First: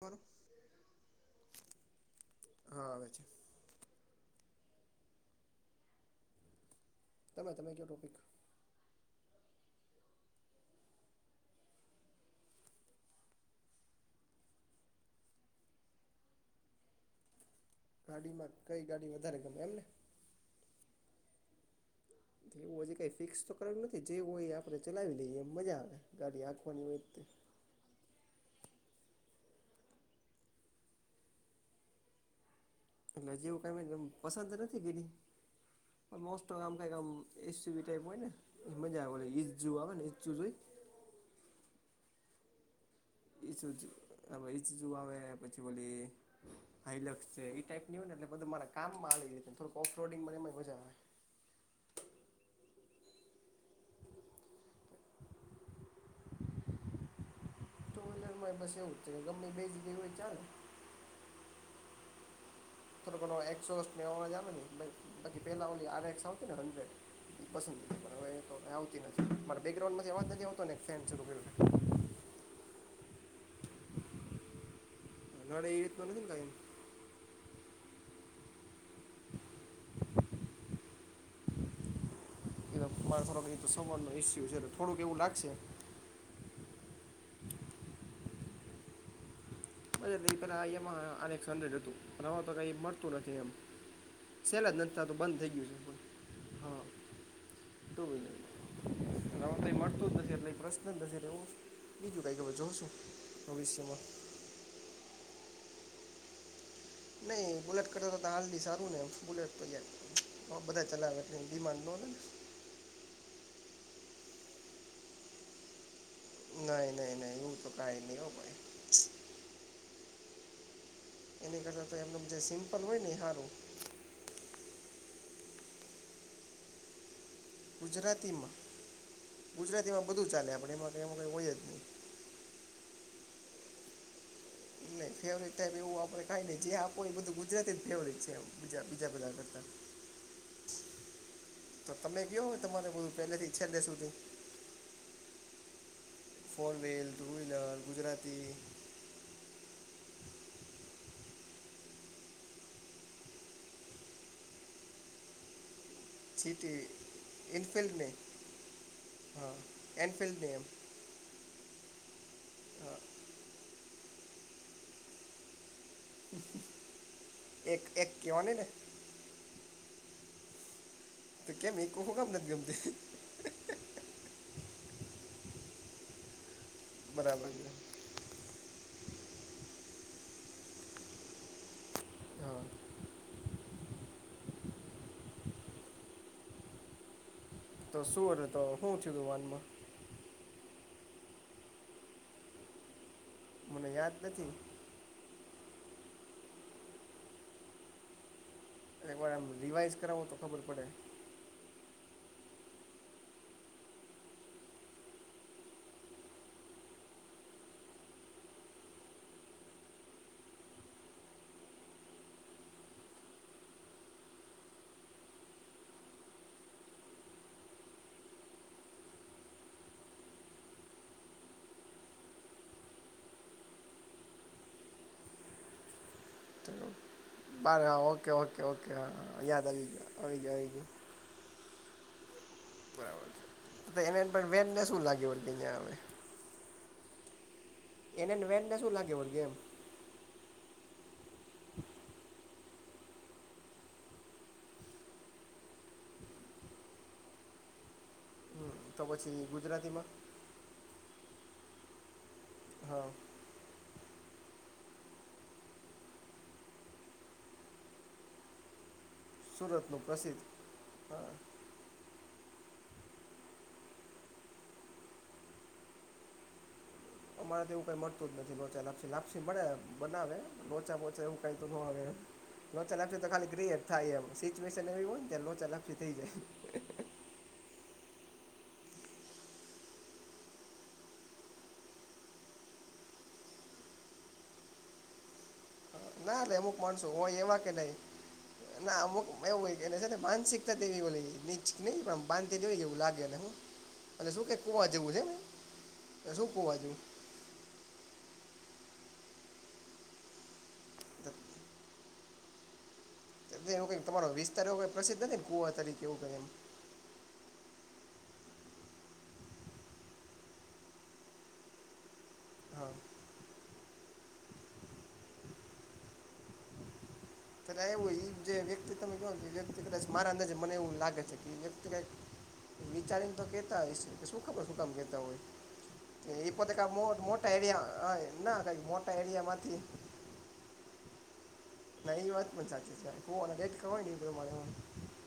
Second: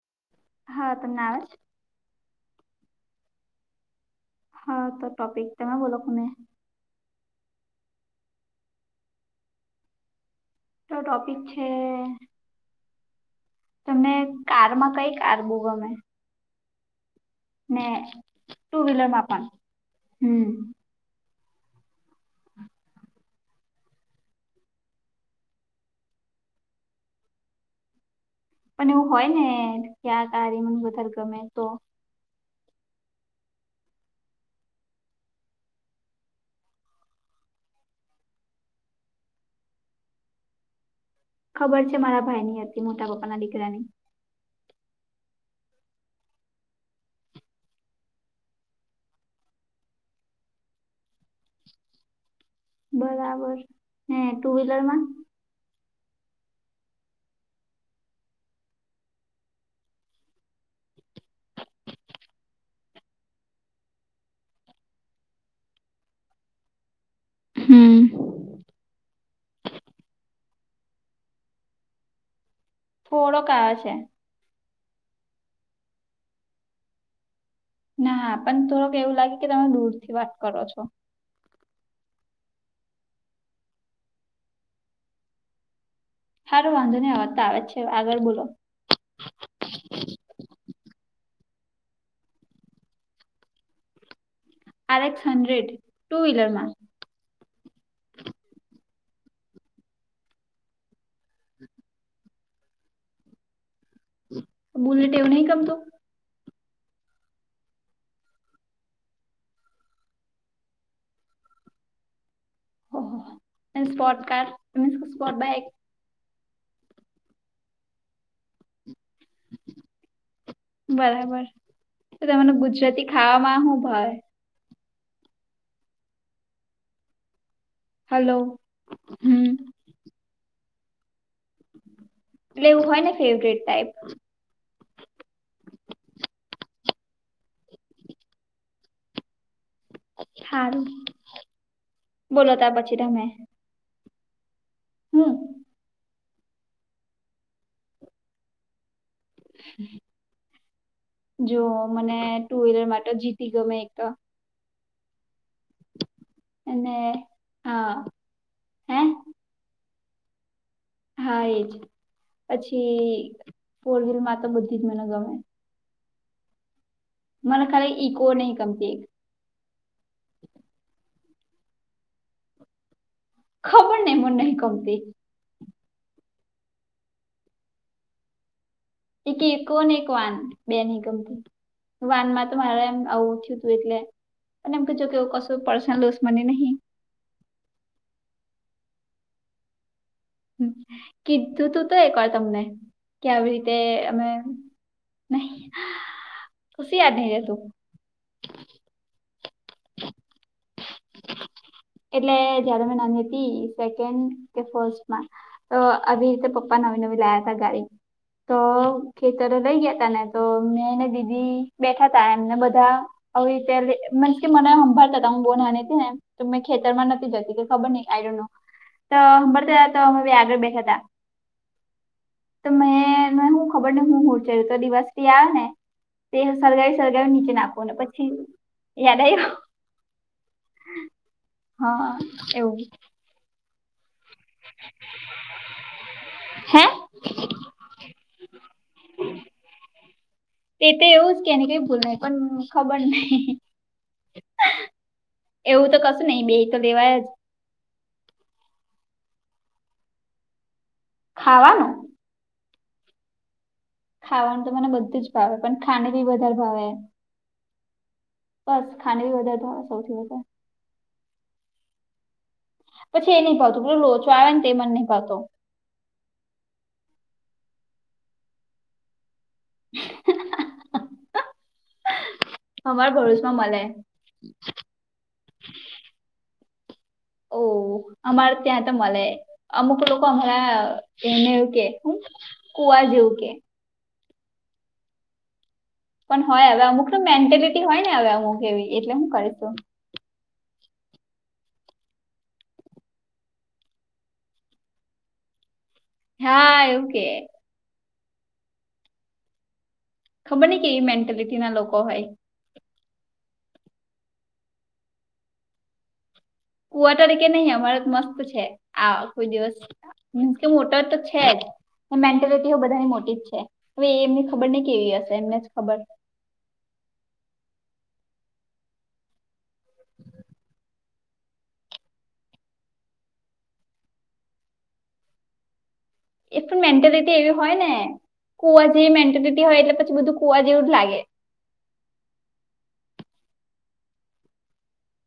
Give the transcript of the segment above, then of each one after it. બ. હા તમ ના આવે જ હા આવેવે છે. હા તો ટપિકતામે બોલો કોને તમે તમે કયો ટોપિક તો ટોપિક છે. તમને કારમાં કઈ કાર બો ગમે ને ગાડીમાં ટુ કઈ વ્હીલર ગાડી માં વધારે પણ ગમે એમને હમ-' એવું હય કંઈ ફિક્સ તો કરેલું નથી જે હોય આપણે ચલાવી લઈએ એમ મજા આવે ગાડી આંખવાની હોય. પણ એવું હોય ને ક્યા ક ર મને વધારે ગમે તો એટલે જેવું કઈ પસંદ નથી કીધી મોસ્ટ આમ કઈક આમ એસસીવીી ટાઈપ હોય ને એમ જ ઈજુ આવે ને ઈુ જોઈ. ખબર છે મારા ભાઈ ની હતી મોટા પપ ઈ ઈજુ આવે પછી બોલી. હાઈલસ છે એ ટાઈપ ની હોય ને એટલેધ મારા કામમાં આવી જાય છે થોડક ઓફ રોડિંગનેમાં મજા આવે. બરાબર હે ટુ વ્હીલર માં. ટુ વ્હીલર માં બસ એવું જ છે ગમેમે બે જ ગયું હોય ચલે ો બાકી પેલા ઓલી આક્સ આવતી ને હંડ્રેડ પસંદ હમ હવે આવતી નથી મારે બેકગ્રાઉન્ડ માં એવાજ નથી આવતો ને ફેન સરુકરિયો થોડો કયો છે. ઘે એવી રીત નથી ને કઈ. ના હ પણ થોડક એવું લાગે કે તમે દૂર થી વાત કરો છો. એ મારા થોડક તો સવાજ નું ઈસ્યુ છે થોડુંક એવું લાગશે. સારું વાંધો નહી આવતા આવે છે આગળ બોલો મ ન પેલા આે હતું હ તો કઈ મળતું નથી એમ સેલા જ આર નથીતા તો એક્સ બંધ થઈ ગયું હંડ્રેડ છે પણ ટુ વ્હીલરમાં હા ટુ વ્હીલર હ ક મળતું જ નથીશે એટલે પ્રશ્ન જ નથીશે એવું બીજું ભાઈ કે જોઉ છું ભવિષ્યમાં, બોલલે ટેવું નહી ગમતુ નહીં બુલેટ કતા તો હાલથી સારું ને બુલેટ તો જ બધા ચલાવે એટલે ડિમાન્ડ નો ને ઓ સ્પર્ટ કાર સ્પર્ટ બાક નહીં નહીં નહીં ઉ તો કઈ નહી હો ભાઈ. બરાબર એની કરતાં તો એમને જે તને સિમ્પલ હોય ગુજરાતી ને એ સારું ખાવામાં શું ભય. હલો ગુજરાતીમાં હમ ગુજરાતીમાં બધું ચાલે આપણે એમાં ક એમાં કંઈ હોય જ નહીં. એટલે એવું હોય ને ફેવરેટ ટાઈપ નહી ફેવરટ સાબ એવું આપડે ખાયને જે આપ એ બધું ગુજરાતી જ ફેવરટ છે બજા બીજા બધા કરતા સારું તો તમે બોલો કયોય ત તમારે પછી બધું પેલાથી ઈચ્છે લે સુધી હ four wheel two wheeler Gujarati જો મને ટુ વ્હીલર માટે જીતી ગમે એક તો સીટીી અને હા એઇનફિલ્ડને હે હા એનફિલ્ડને એમ હા એજ પછી હા ફોર વ્લમાં તો બધી જ મને ગમે મને એક ખાલી એક ઈકો કવા નહી નને ગમતી એક તો કેમ એક કોહો ગમ ન ગમ તે ખબર નહી મ નહીં કમતી બરાબર છે એક એક એક વાન બે ની ગમતી વાનમાં તો હા મારે એમ આવું થયું હતું એટલે અને એમ ક કે ક પર્ મને નહી તો શું તો શું થયું ગું વાનમાં કીધું તું તો એક વાર તમને કે આવી રીતે મને યાદ અમે નથી નહી ખી યાદ ન રે તું એકવાર એમ રિવાઈઝ કરાવો તો ખબર પડે એટલે જયારે મે નાની હતી સેકન્ડ કે ફર્સ્ટમાં તો અભી તે પપ્પા નવી નવી લાયા ત ગાડી તો ખેતરો લઈ ગયા ત ને તો મેં ને દીદી બેઠા તા એમને બધા હ રીતે મસ કે મને હંભા તમ બોન તં ખેતર માં નથી જતી ખબર નહ આઈડ તો હંભરતા હતા તો અમે આગળ બેઠા હતા તો મેં હું ખબર ને હું હું છેર તો દિવસથી આ ને તે તો સરળગાવી સળગાવી નીચે નાખો ને પછી યાદ આવ બ આવી જ આવી ગ હા એવું બરાબર એને વેટને શું લાગેં હ હે એને વે ને શું લાગે ગેમ તે તો એવું જ કેને કઈ ભૂલ પણ ખબર નહી એવું તો કશું નઈ બેક લેવાય જ ત પછી ગુજરાતીમાં ખાવાનું હા ખાવાનું તો મને બધું જ ભાવે પણ ખાને બી વધારે ભાવે બસ [unintelligible] વધારે સુરતનું સૌથી પ્રસિદ્ધ વધારે. હા પછી એ નહી ભાવતું પેલો લોચો આવે ન તે મન નહી ભાવતો. અમારે તો એવું કઈ મળતું જ નથી લોચા લપસી લાપસી મળે બનાવે લોચા મોચા એું કઈ ચલક અમારા છે તો ખાલી ભરૂચમાં મળે ગએટ થાય એમ સચુશન એ હોય ચલાક પ થ જાય ઓહ અમારે ત્યાં તો મળે અમુક લોકોક અમારા એનેવું કે હ કુવા જેવું કે પણ ના ર હોય અમુક હવે માણસો ને હોય એવા કે મેન્ટેલિટી નહી હોય ને હવે અમુક એવી ના એટલે હું અમુક એવું કરીશું કે છે માનસિક વી નીચ નહી પણ બાંધી જોય એવું લાગેને હું. અને શું કેકું જેવું છેને. હા એવું કે ખબર નહ કે એ તો- મેન્ટેલિટી ના લોકો હોય એ ક તમારો વિસ્તાર એવઈ પ્રસિ્ નથી નેુવા તરીકે એવું કઈ એમ ફુવા તરીકે નહી અમારે મસ્ત છે આ કોઈ દિવસ. મીન્સ કે મોટર તો છે જ. મેન્ટેલિટીઓ હા બધાની મોટી જ છે હવે એ એમની ખબર નઇ કેવી હશે એમને જ ખબર. કદાચ એવું એ જે વ્યક્તિ તમે કો વ્યક્તિ કદાચ મારા અંદાજે મને એવું લાગે છે કે વ્યક્તિ કંઇક. વિચારીને તો કેતા હસે કે શું ખબર શું કામ કેતા હોય. એ એ પોતે પણ ક મો મેન્ટેલિટી મોટા એવી હોય ને એરિયા હ એના મોટા એરિયા માથી. ફુવા જેવું જ લાગે. ના એ વાત પણ સાચી છે કુવાના દેડકા હોય ને ઈ પ્રમાણે હોય.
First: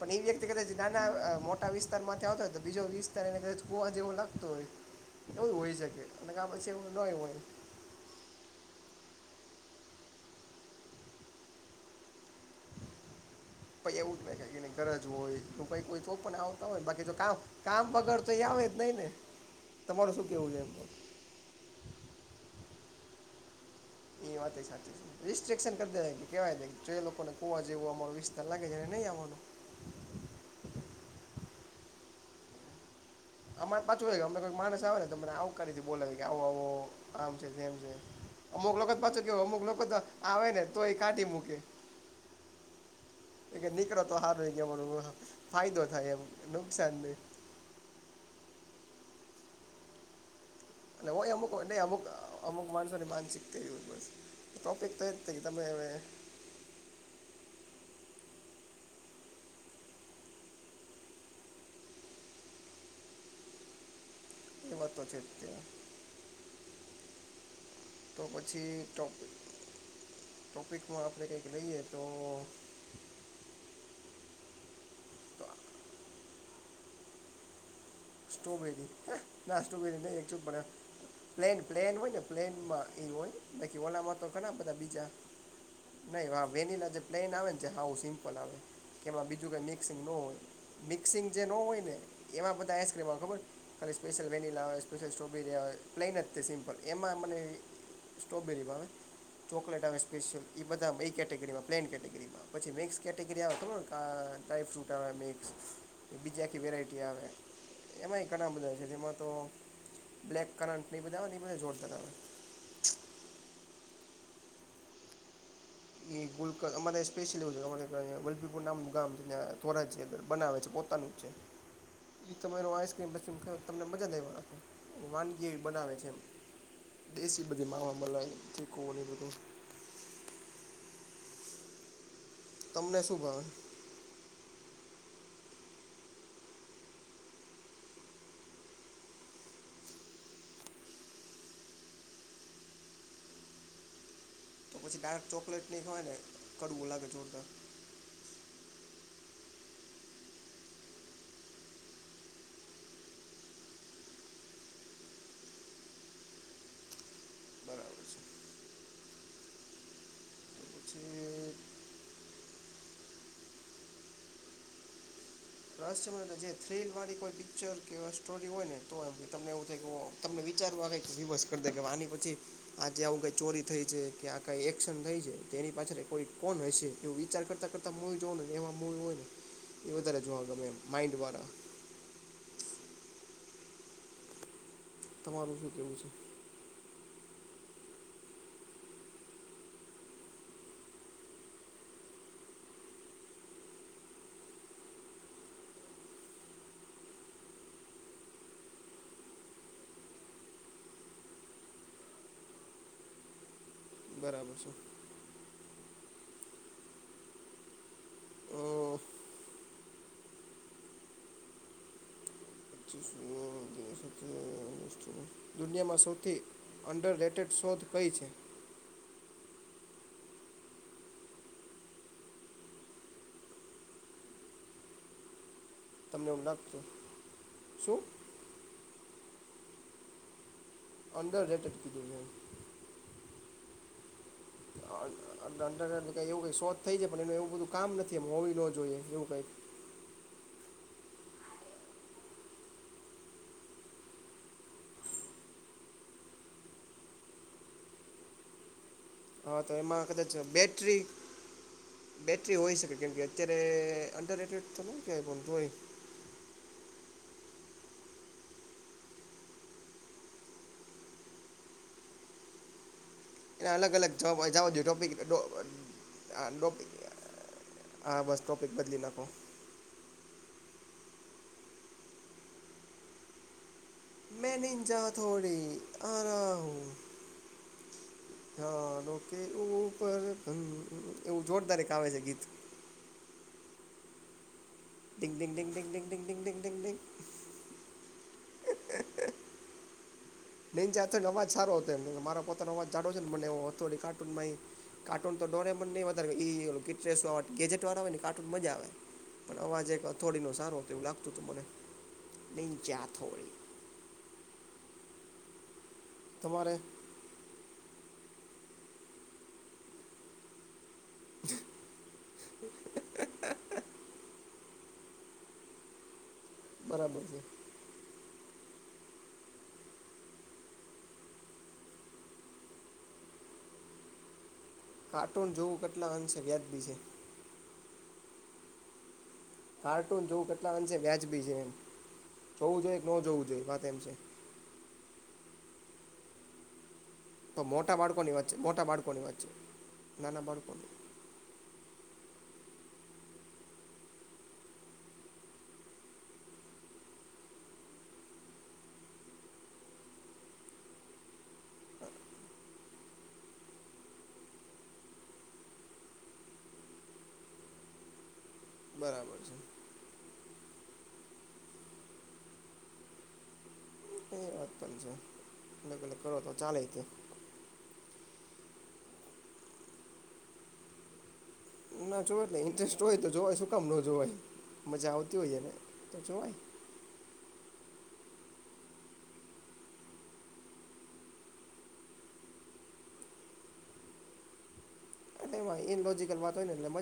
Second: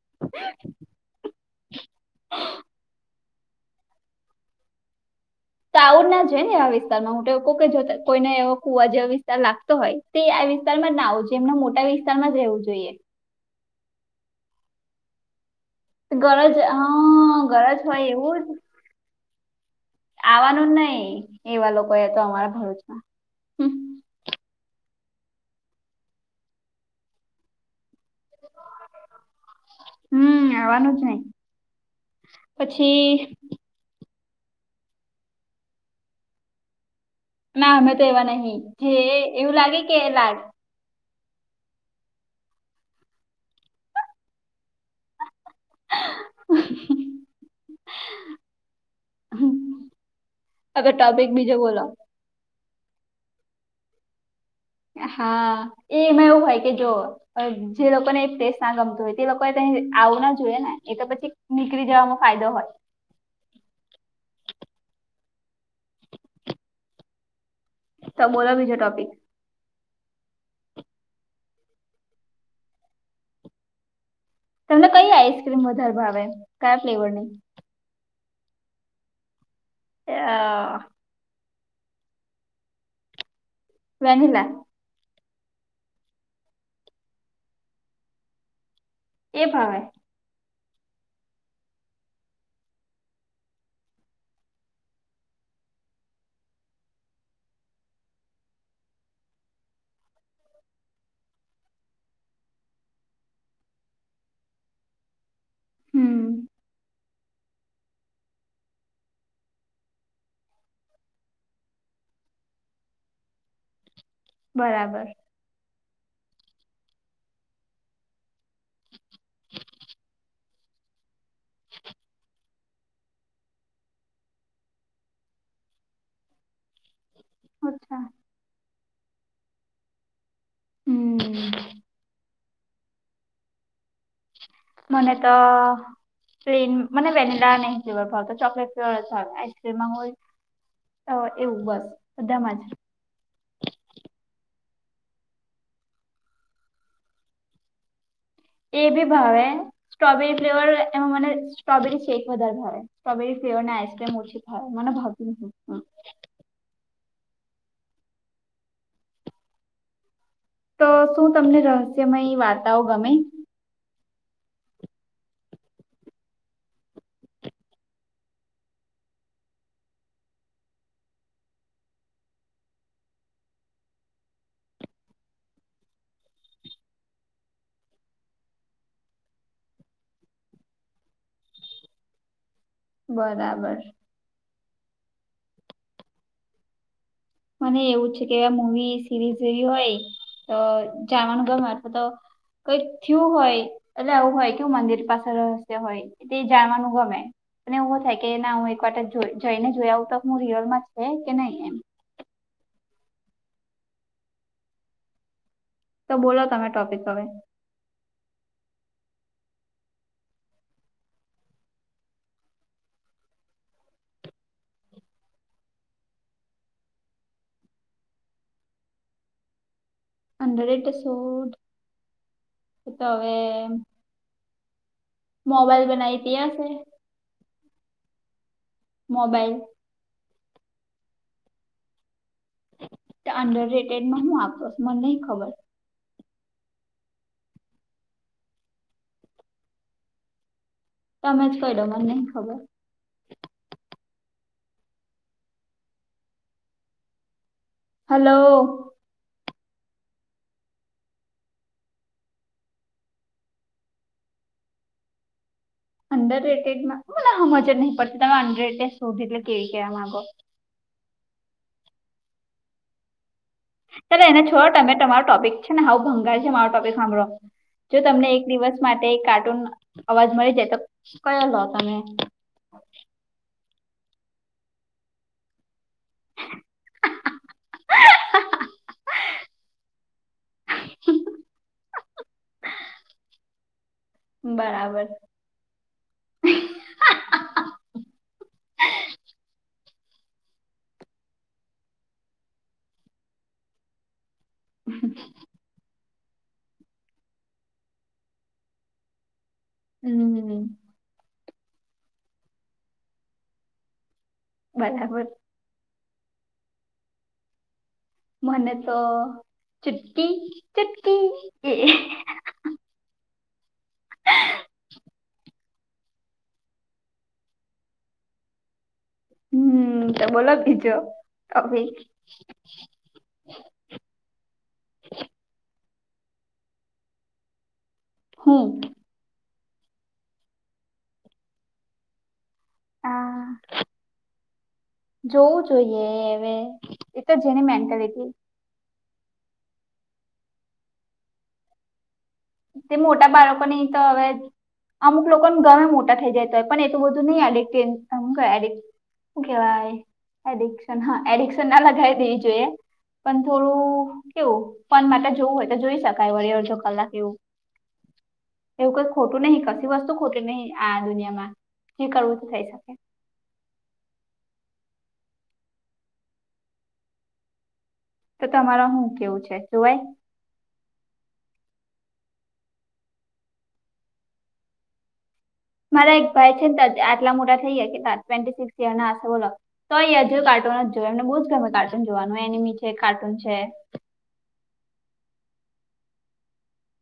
પણ એ વ્યક્તિ કદાચ નાના અ મોટા વિસ્તાર માંથી આવતો હોય તો બીજો વિસ્તાર એને કદાચ કુવા જેવો લાગતો હોય. એવું હોઈ તો આવુ શકે જ ના અને જુએ કાં ને આ પછી એવું ન વિસ્તારમાં હું હોય લોકો કઈ જોતા હોય. કોઈને એવો કુવા જેવો વિસ્તાર લાગતો હોય તે આ વિસ્તાર માં નાં આવવું જોઈએ એમને મોટા વિસ્તાર માં રહેવું જોઈએ. પઇ એવું જ ને કે એની ગરજ હોય. તો ભ કોઈ તો પણ ગરજ આવતા હોય બાકી તો કામ હા ગરજ કામ હોય વગર તો એ એવું આવે જ નહી ને. તમારું શું કેવું છે આવવાનું એમ. જ નહી એવા લોકોય હતા અમારા ભરૂચમાં. હમ એ વાતય સાચી છે. રિસ્ટ્રિકક્શન કર દેવાય જે લોકોને કુવા જેવો અમારો વિસ્તાર લાગે છે ને નહી આવવાનું. હમ્મ આવવાનું જ નહી પછી. અમારે પાછું હોય અમને કોઈ માણસ આવે ને તો તને આવકારી થી બોલાવી કે આવો આવો. આમ છે તેમ ના છે અમે તો એવા નહી અમુક લોકો જે પાછો કેવો એવું અમુક લાગે લોકો કે લાગ આવે ને તો એ કાઢી મૂકે. એ નીકળ તો હારૂ ગયો ફાયદો થાય એમ નુકસાન નઇ. અગર અને ટોપિક હોય અમુક બીજો બોલો. નહીં અમુક અમુક માણસોની માનસિકતાય એવી હોય પાશી. હા એમાં એવું હોય કે જો. જે લોકોને એ પ્લેસ ના ગમતો હોય તે લોકોએ ત્યાં આવું ના જોઈએ ને એ તો પછી. નીકળી જવામાં ફાયદો હોય. એ વાતો છે તે. તો પછી ટોપિક. ટોપિકમાં આપણે કંઈક લઈએ તો. તમને કઈ તો આઈસક્રીમ વધારે ભાવે કયા ફ્લેવર ની. સ્ટોબેરી ના સ્ટોબેરી ન એક. અ [unintelligible] પ્લેન પ્લેન હોય ને પ્લેન માં એ હોય બાકી ઓલામાં તો વેનીલા ઘણા બધા બીજા. નહી આ વેનિલા જે પ્લેન આવે ને આવું સિમ્પલ આવે કે એમાં એ બીજું કંઈ ભાવે મિક્સિંગ ન હોય. મિક્સિંગ જે ન હોય ને એમાં બધા આઇ કેવા ખબર ખાલી સ્પેશિયલ વેનિલા હોય સ્પેશિલ સ્ટ્રોબેરી હોય પ્લેન જ છે સિમ્પલ એમાં મને સ્ટ્રોબેરીમાં આવે ચોકલેટ આવે સ્પેશિયલ એ બધામાં એ કેટેગરીમાં પ્લેન કેટેગરીમાં. પછી મિક્સ કેટેગરી આવે અ ખબર ડ્રાયફ્રૂટ આવે મિક્સ. એ હમ બીજી આખી વેરાયટી આવે. એમાંય ઘણા બધા છે તેમાં તો બ્લેક કરટ નહીં બધા આવે એ બધ જોડતા આવેય. બરાબર. એ ગોલકન અમારે સ્પેશિયલ એવું અ ગોલભીપુર નામનું ગામ છે ત્યાં થોરાજ બનાવે છે પોતાનું. છે. ઈ તમારો આઈસક્રીમ [unintelligible] તમને મજા દેવાનો. વાનગી બનાવે છે દેશી બધી માવા અચ્છા મલાઈ, ચીખું એ બધું. હમ્મ. તમને શું ભાવે. મને તો. પ્લેન મ વેનીલા નઇ ફ્લેવર ભાવતો ચોકલેટ ફ્લેવર જ ભાવે આઈસક્રીમમાં હોય. હવે એવું બસ બધામાં જ. તો પછી ડાર્ક ચોકલેટ નહીં હોય ને કડવું લાગે જોરદાર. એ બી ભાવે સ્ટ્રોબેરી ફ્લેવર એમાં મને સ્ટ્રોબેરી શેક વધારે ભાવે. સ્ટ્રબરી ફયો ને આઈસક્ર્રીમ ઓછીાય મને ભાવજ નું. . બરાબર છે. તો શું તમને રહસ્યમય વાર્તાઓ ગમ. ે જે થ્રીલ વાળી કોઈ પિક્ચર કે સ્ટોરી હોય ને તો તમને એવું થઈું. તમને વિચારવું આે કે વિ બસ કર દે કે આની પછી. આજ આવું કઈ ચોરી થઈ છે કે આ કઈ એક્શન થઈ છે તે એની પાછળ કોઈ કોણ હ છે એવું વિચાર કરતા કરતા. વી જો નેને એમાં મુવી હોય ને એ વધારે જોવા ગમે માઈન્ડ વાળા. બરાબર. તમારું શું કેવું છે. મને એવું છે કે મવી સિરીઝ જેવી હોય તો જવાનું ગ મા તો. કઈક થયું હોય એટલે આવું હોય કેવું મંદિર પાસે રહસ હોય. એ તે જયવાનુ ગમે. અને એવો થાય કે ના હું એક વા જઈને જોયા આવું તો હું રિયલમાં છે કે નહી એમ. બરાબર છેો. તો બોલો તમે ટોપિક હવે. હ. તો. ત દુનિયામાં સૌથી અંડર રેટેડ શોધ કઈ છે. હંડ્રેડ એસોડ તો હવે. મોબાઈલ. બનાવી તમને તે એવું હશે લખતું શું. મોબાઈલ. અન્ડર રેટેડ કધઈએ. અંડર રેટેડમાં હું આપ. અંડર એટલે કઈ એવું ક શોધ થઈ જાય પણ એનું એવું બધું કામ નથી એમ હોવી ન જોઈએ એવું કઈ. તમે જ કહી ડ મને નહી ખબર. હલો. હા તો એમાં કદાચ બેટરી. બેૅટરી હોય શકે કેમ કે અત્યારે અંડર રેટેડ થતાય કેય ફોન થોય. અંડર રટેડમાં મને હજ જ નહી પડતી તમે અંડર રટેડ શોધી એટલે કેવી કેવા માંગો. એના અલગ અલગ ચાલ જવાબ એને છોડો જવા જોઈએ તમે તમારો ટોપિક છે ને હું ભંગાર છે મારો ટોપિક સાંભળો. જો હા તમને બસ એક ટોપિક દિવસ બદલી માટે નાખો કાર્ટૂન અવાજ મળી જાય તો કયો લો તમે. મેં નિજા થોડી આરા હું. હા એું ઉપ એવું જોરદાર ગ આવેે છે ગીત. બરાબર. [unintelligible] બેન જા તા અવાજ સારો હતો મારા પોતાનો અવાજ જાડો છેને ઓથોડી કા કાર્ટૂન તો ડોરે મોન વધારે ગેજે વાળા આવે ને કાર્ટૂન મજા આવે પણ અવાજ એક અથોડીનો હમ સારો તો એવું લાગતું હતું મને નહીં ક્યાંથોડી. બરાબર. તમારે. મને તો ચુટકી ચટકી એ. હમ. બરાબર છે. હમ તો બોલો બીજો ભાઈ. કાર્ટૂન જોવું કેટલા અંશે વ્યાજબી છે. હો. કાર્ટૂન જોવું કેટલા અંશે વ્યાજબી છે એમ જોવું જોઈએ કે ન જોવું આ જોઈએ વાત એમ છે. જોવું જોઈએ એ હવે. એ તો જેની મોટા મેન્ટાલિટી બાળકોની વચ્ચે, મોટા બાળકોની વચ્ચે, નાના બાળકો નહીં. તે મોટા બાળકોની તો હવે અમુક લોકોને ગમે મોટા થઇ જાય તોય પણ એટલું બધું નહી આલીત કે આ હું કેવાય [unintelligible] હુ કેવાય, એડિકશન. હા એડિક્શન ના લગાઈ દેવી જોઈએ. પણ થોડું કેવું, ફન માટે જોવું હોય તો જોઈ શકાય વળી અડધો કલાક એવું. એવું કાઈ બરાબર ખોટું છે નહી, કશી વસ્તુ ખોટી નહી આ દુનિયામાં, જે કરવું તે થઈ શકે. એ વાત પણ છે. અલગ-અલગ કરો તો ચાલેય તે. તો તમારો હું કેવું છે જોવાય? ના. જો એટલે ઇન્ટરેસ્ટ હોય તો જોવાય, શું કામ ન જોવાય, મજા આવતી હોય એને મારા તો એક જોવાય ભાઈ છે ને તે આટલા મોટા થઈ ગયા, કેટલા ટ્વેન્ટી સિક્સ યર ના હશે બોલો તોય એ હજું કાર્ટુન જ જોવે, એમને બહુ જ ગમે કાર્ટુન જોવાનું, એનિમી છે, કાર્ટૂન છે. તેમાંય ઈન લોજીકલ વાત હોય એટલે મજ